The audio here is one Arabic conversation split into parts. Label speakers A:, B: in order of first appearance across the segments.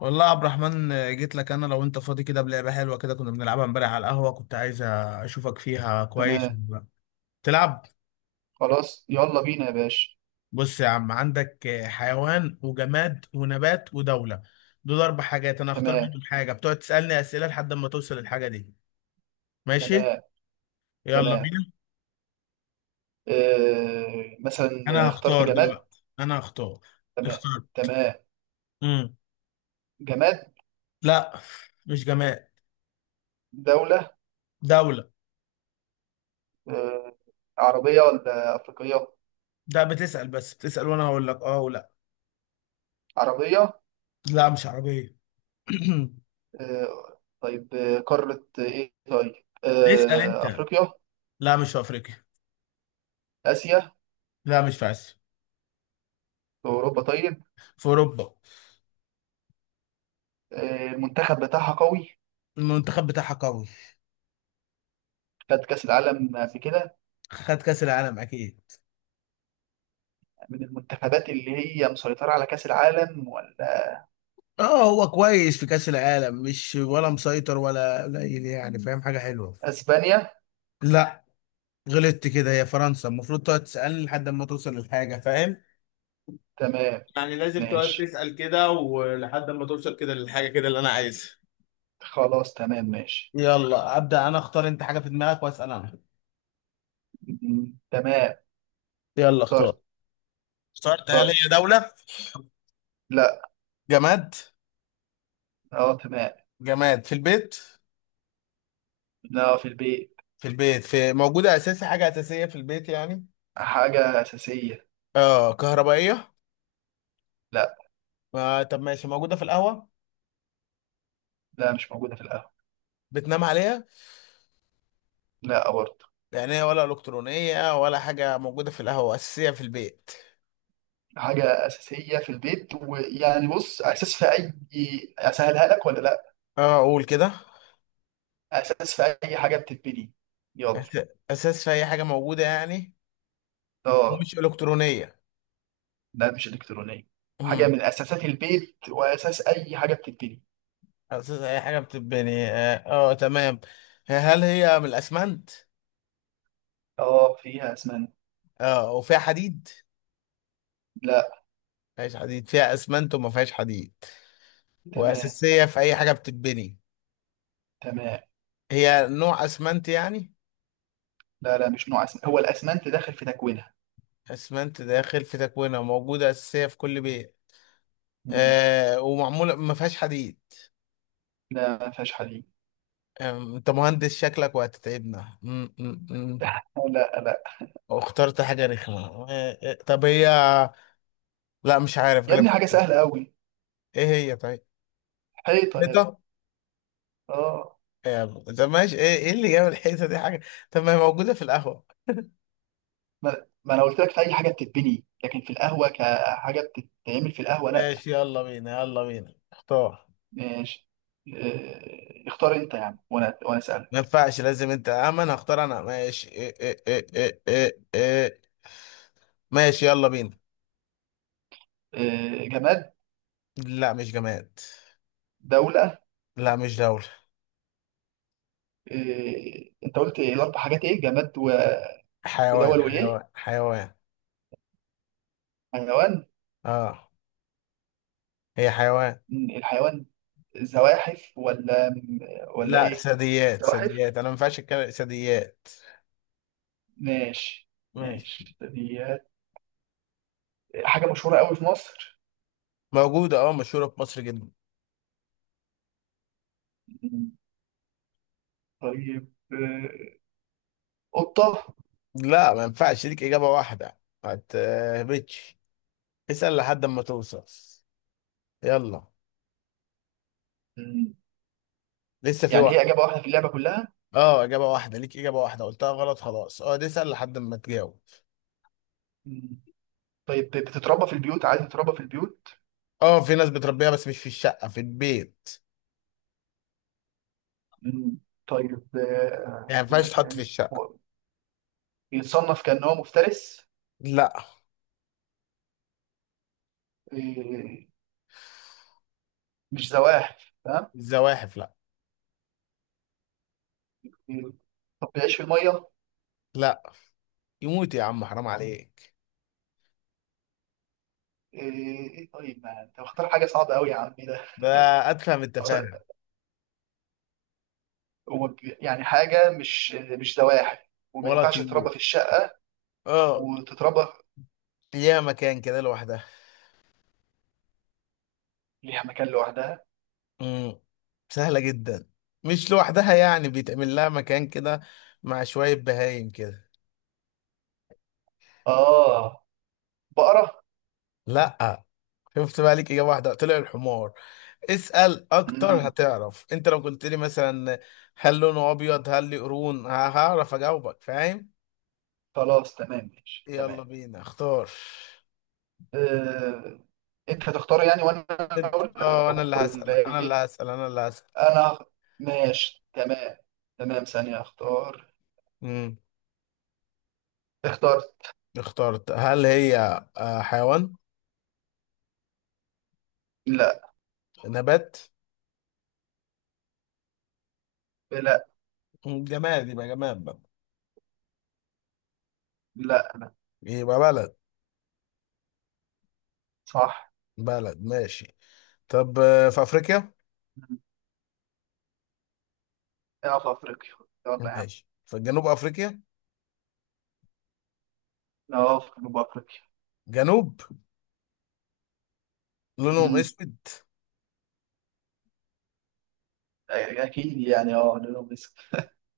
A: والله يا عبد الرحمن، جيت لك انا. لو انت فاضي كده بلعبه حلوه كده كنا بنلعبها امبارح على القهوه، كنت عايز اشوفك فيها كويس
B: تمام.
A: ولا لا. تلعب؟
B: خلاص، يلا بينا يا باشا.
A: بص يا عم، عندك حيوان وجماد ونبات ودوله. دول اربع حاجات، انا هختار
B: تمام.
A: منهم حاجه، بتقعد تسالني اسئله لحد ما توصل للحاجه دي. ماشي،
B: تمام.
A: يلا
B: تمام.
A: بينا.
B: آه، مثلا
A: انا
B: اخترت
A: هختار
B: جماد.
A: دلوقتي، انا هختار.
B: تمام.
A: اختار.
B: تمام.
A: امم
B: جماد.
A: لا، مش جماد.
B: دولة.
A: دوله.
B: آه. عربية ولا أفريقية؟
A: ده بتسال بس، بتسال وانا هقول لك اه ولا.
B: عربية.
A: لا، مش عربيه.
B: آه طيب، آه، قارة إيه طيب؟
A: اسال
B: آه،
A: انت.
B: أفريقيا.
A: لا، مش في افريقيا.
B: آسيا.
A: لا، مش في اسيا.
B: أوروبا طيب.
A: في اوروبا.
B: آه، المنتخب بتاعها قوي.
A: المنتخب بتاعها قوي.
B: خد كأس العالم قبل كده.
A: خد كاس العالم اكيد.
B: من المنتخبات اللي هي مسيطرة على كأس العالم ولا؟
A: اه، هو كويس في كاس العالم، مش ولا مسيطر ولا قليل، يعني فاهم، حاجه حلوه.
B: أسبانيا.
A: لا. غلطت كده، هي فرنسا. المفروض تقعد تسالني لحد ما توصل للحاجه، فاهم؟
B: تمام
A: يعني لازم تقعد
B: ماشي.
A: كده. الحاجة كده اللي أنا عايزها.
B: خلاص تمام ماشي.
A: يلا ابدا، انا اختار انت حاجه. انا.
B: تمام.
A: يلا
B: اخترت.
A: اختار. اخترت؟ هل
B: اخترت.
A: هي دوله؟
B: لا.
A: جماد؟
B: اه تمام.
A: جماد
B: لا، في البيت.
A: في البيت. في، موجوده اساسي حاجه يعني.
B: حاجة أساسية.
A: اه هي.
B: لا.
A: آه طب ما هو،
B: لا مش موجودة في القهوة.
A: بتنام عليها؟
B: لا برضه.
A: يعني هي ولا الكترونيه ولا حاجه موجوده في القهوه اساسيه في البيت؟
B: حاجة أساسية في البيت ويعني بص، أساس في أي. أسهلها لك ولا لا؟
A: اه اقول كده.
B: أساس في أي حاجة بتتبني. يلا.
A: اساس في اي حاجه موجوده يعني؟
B: اه.
A: مش الكترونيه.
B: لا مش إلكترونية. حاجة
A: امم
B: من أساسات البيت وأساس أي حاجة بتتبني.
A: اساس اي حاجه بتتبني، اه، آه تمام. هل هي من الاسمنت؟
B: اه فيها أسمنت.
A: اه وفيها حديد؟
B: لا.
A: فيهاش حديد، فيها اسمنت وما فيهاش حديد،
B: تمام.
A: واساسيه في اي حاجه بتتبني.
B: تمام.
A: هي نوع اسمنت يعني؟
B: لا لا، مش نوع أسمنت، هو الأسمنت داخل في تكوينها.
A: اسمنت داخل في تكوينها، موجوده اساسيه في كل بيت،
B: مم.
A: آه، ومعموله ما فيهاش حديد.
B: لا، ما فيهاش حديد.
A: انت مهندس شكلك وهتتعبنا. أم، أم، أم.
B: لا لا،
A: واخترت حاجة رخمة. أه، أه، طب هي، لا مش عارف،
B: يا
A: غلب.
B: ابني حاجة سهلة قوي.
A: ايه هي طيب؟
B: حيطة يا ابني.
A: حيطة.
B: اه.
A: طب ماشي. ايه ايه اللي جاب الحيطة دي حاجة؟ طب ما هي موجودة في القهوة.
B: ما انا قلت لك في اي حاجة بتتبني، لكن في القهوة كحاجة بتتعمل في القهوة لا.
A: ماشي، يلا بينا، يلا بينا اختار.
B: ماشي. آه، اختار انت يا عم وانا
A: ما
B: اسالك.
A: ينفعش، لازم انت امن هختار انا، ماشي. إيه إيه إيه إيه إيه إيه. ماشي يلا بينا.
B: آه، جماد.
A: لا مش جماد.
B: دولة.
A: لا مش دولة.
B: آه، انت قلت إيه الاربع حاجات؟ ايه، جماد و- ودول
A: حيوان، حيوان
B: وايه؟
A: حيوان
B: حيوان.
A: اه هي حيوان.
B: مم، الحيوان زواحف ولا ولا
A: لا،
B: ايه؟
A: ثدييات
B: زواحف.
A: ثدييات، انا ما ينفعش اتكلم. ثدييات،
B: ماشي.
A: ماشي.
B: ماشي. دي حاجة مشهورة قوي في مصر.
A: موجودة، اه، مشهورة في مصر جدا.
B: مم، طيب آه، قطة.
A: لا، ما ينفعش ليك إجابة واحدة، ما تهبطش، اسأل لحد ما توصل. يلا،
B: مم.
A: لسه في
B: يعني هي
A: وقت.
B: إجابة واحدة في اللعبة كلها؟
A: اه إجابة واحدة، ليك إجابة واحدة، قلتها غلط خلاص. اه اسأل لحد ما تجاوب.
B: مم. طيب بتتربى في البيوت؟ عايز تتربى في البيوت.
A: اه في ناس بتربيها بس مش في الشقة، في البيت
B: مم. طيب آه،
A: يعني، ما
B: أقول
A: ينفعش
B: لك
A: تحط في
B: يعني،
A: الشقة.
B: هو بيتصنف كأنه مفترس؟
A: لا.
B: آه، مش زواحف تمام.
A: الزواحف لا.
B: آه، طب بيعيش في المية؟ آه،
A: لا، يموت يا عم، حرام عليك.
B: إيه طيب، ما أنت مختار حاجة صعبة أوي يا عمي ده.
A: ده، أتفهم التفاهة.
B: هو يعني حاجة مش زواحف وما
A: ولا
B: ينفعش تتربى
A: طيور.
B: في الشقة
A: اه،
B: وتتربى
A: ليها مكان كده لوحدها.
B: ليها مكان لوحدها.
A: امم سهلة جدا. مش لوحدها يعني، بيتعمل لها مكان كده مع شوية بهايم كده.
B: آه، بقرة.
A: لا. شفت بقى؟ ليك إجابة واحدة طلع الحمار. اسأل أكتر
B: مم.
A: هتعرف. أنت لو قلت لي مثلا هل لونه أبيض، هل ليه قرون، هعرف أجاوبك، فاهم؟
B: خلاص تمام ماشي
A: يلا
B: تمام.
A: بينا اختار.
B: آه، انت هتختار يعني وانا
A: أنت،
B: اقول
A: أه أنا اللي هسأل،
B: ولا
A: أنا اللي
B: ايه؟
A: هسأل، أنا اللي هسأل.
B: انا ماشي. تمام. تمام، ثانية، اختار.
A: امم
B: اخترت.
A: اخترت. هل هي، آه، حيوان؟
B: لا.
A: نبات؟
B: لا.
A: جماد؟ يبقى جماد بقى؟
B: لا.
A: يبقى بلد.
B: صح.
A: بلد ماشي. طب آه، في افريقيا؟
B: مم. اه في افريقيا. يلا يا عم.
A: ماشي، في جنوب افريقيا.
B: اه في جنوب افريقيا.
A: جنوب، لونهم
B: مم.
A: اسود.
B: اكيد يعني، اه جنوب مصر.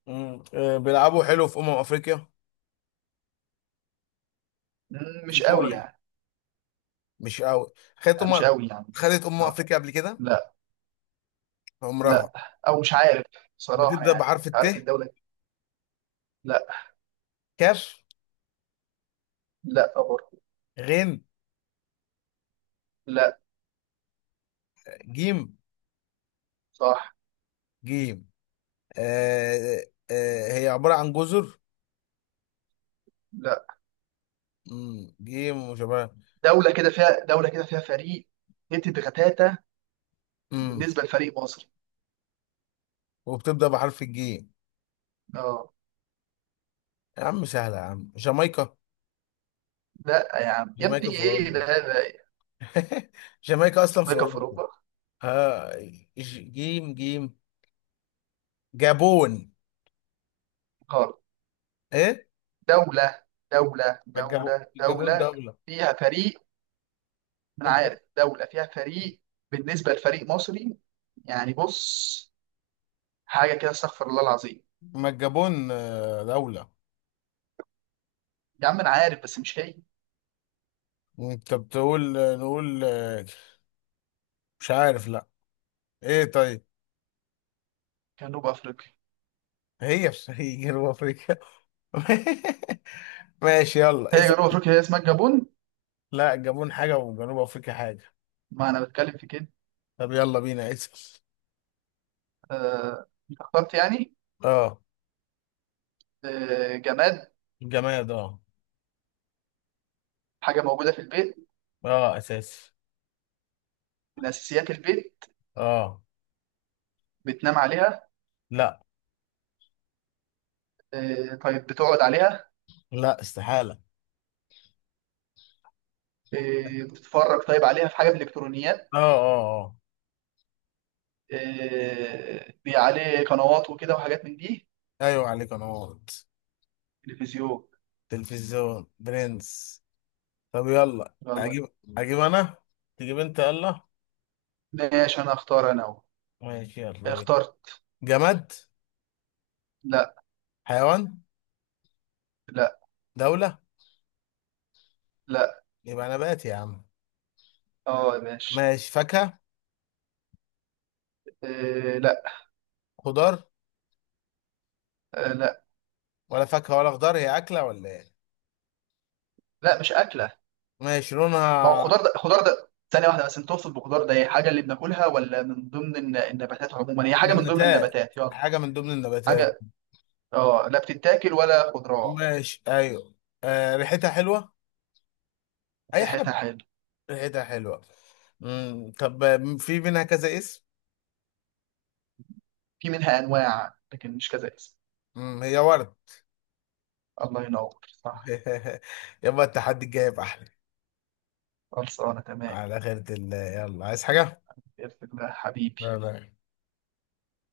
A: مم. آه، بيلعبوا حلو في افريقيا؟
B: مم،
A: في
B: مش
A: كوره
B: قوي
A: يعني.
B: يعني.
A: مش قوي؟ خدت
B: آه، مش قوي يعني.
A: خدت
B: اه.
A: افريقيا قبل كده؟
B: لا.
A: عمرها؟
B: لا او مش عارف بصراحة،
A: بتبدا
B: يعني
A: بحرف الت؟
B: عارف الدولة. لا.
A: كاف؟
B: لا برضه.
A: غين؟
B: لا.
A: جيم؟
B: صح.
A: جيم، آه آه، آه، هي عباره عن جزر؟
B: لا.
A: مم. جيم وشباب.
B: دوله كده فيها، دوله كده فيها فريق هتت غتاته
A: مم.
B: بالنسبه لفريق مصر.
A: وبتبدا بحرف الجيم.
B: اه.
A: يا عم سهله يا عم، جامايكا.
B: لا يا عم يا
A: جامايكا في
B: ابني، ايه
A: اوروبا.
B: ده ده؟
A: جامايكا اصلا في
B: امريكا في
A: اوروبا.
B: اوروبا؟
A: آه، جيم جيم، جابون.
B: غلط.
A: ايه؟
B: دوله. دوله
A: ما الجابون،
B: دوله
A: الجابون
B: دوله
A: دولة.
B: فيها فريق. ما انا عارف دوله فيها فريق بالنسبه لفريق مصري، يعني بص حاجه كده استغفر الله العظيم.
A: ما الجابون آه، دولة.
B: يا عم انا عارف بس مش هي.
A: انت بتقول نقول آه، مش عارف، لا. ايه طيب؟
B: جنوب افريقيا.
A: هي بس، هي جنوب افريقيا. ماشي يلا
B: هي جنوب
A: اسأل.
B: افريقيا، هي اسمها الجابون.
A: لا، الجابون حاجة وجنوب افريقيا حاجة.
B: ما انا بتكلم في كده.
A: طب يلا بينا اسأل.
B: آه، اخترت يعني.
A: اه،
B: آه، جماد.
A: الجماد. اه،
B: حاجه موجوده في البيت.
A: اه اساسي.
B: من اساسيات البيت.
A: اه.
B: بتنام عليها.
A: لا.
B: آه، طيب بتقعد عليها.
A: لا استحالة.
B: آه، بتتفرج طيب عليها، في حاجة من الإلكترونيات.
A: اه اه اه.
B: آه، بي عليه قنوات وكده وحاجات من دي.
A: ايوه عليك، انا غلط.
B: تلفزيون.
A: تلفزيون برنس. طب يلا
B: يلا.
A: اجيب، اجيب انا، تجيب انت يلا.
B: ماشي، أنا أختار أنا أهو.
A: ماشي يلا بينا.
B: اخترت.
A: جماد؟
B: لا.
A: حيوان؟
B: لا.
A: دولة؟
B: لا.
A: يبقى نبات يا عم.
B: اه يا باشا.
A: ماشي، فاكهة؟
B: آه، لا.
A: خضار؟
B: آه، لا.
A: ولا فاكهة ولا خضار، هي أكلة ولا ايه؟
B: لا مش أكلة.
A: ماشي،
B: ما هو
A: لونها؟
B: خضار ده، خضار ده ثانية واحدة بس، أنت تقصد بخضار ده هي حاجة اللي بناكلها ولا من ضمن النباتات عموما؟ هي حاجة من ضمن
A: نباتات،
B: النباتات، يلا.
A: حاجة من ضمن النباتات.
B: حاجة اه، لا بتتاكل ولا خضروات.
A: ماشي، أيوه. آه ريحتها حلوة؟ أي حاجة
B: ريحتها حلوة.
A: ريحتها حلوة. مم. طب آه، في منها كذا اسم؟
B: في منها أنواع لكن مش كذا اسم.
A: مم. هي ورد.
B: الله ينور، صح.
A: يبقى التحدي الجاي يبقى أحلى.
B: خلصانة تمام.
A: على خيرة الله، يلا عايز حاجة؟
B: بإذن الله
A: لا
B: حبيبي.
A: لا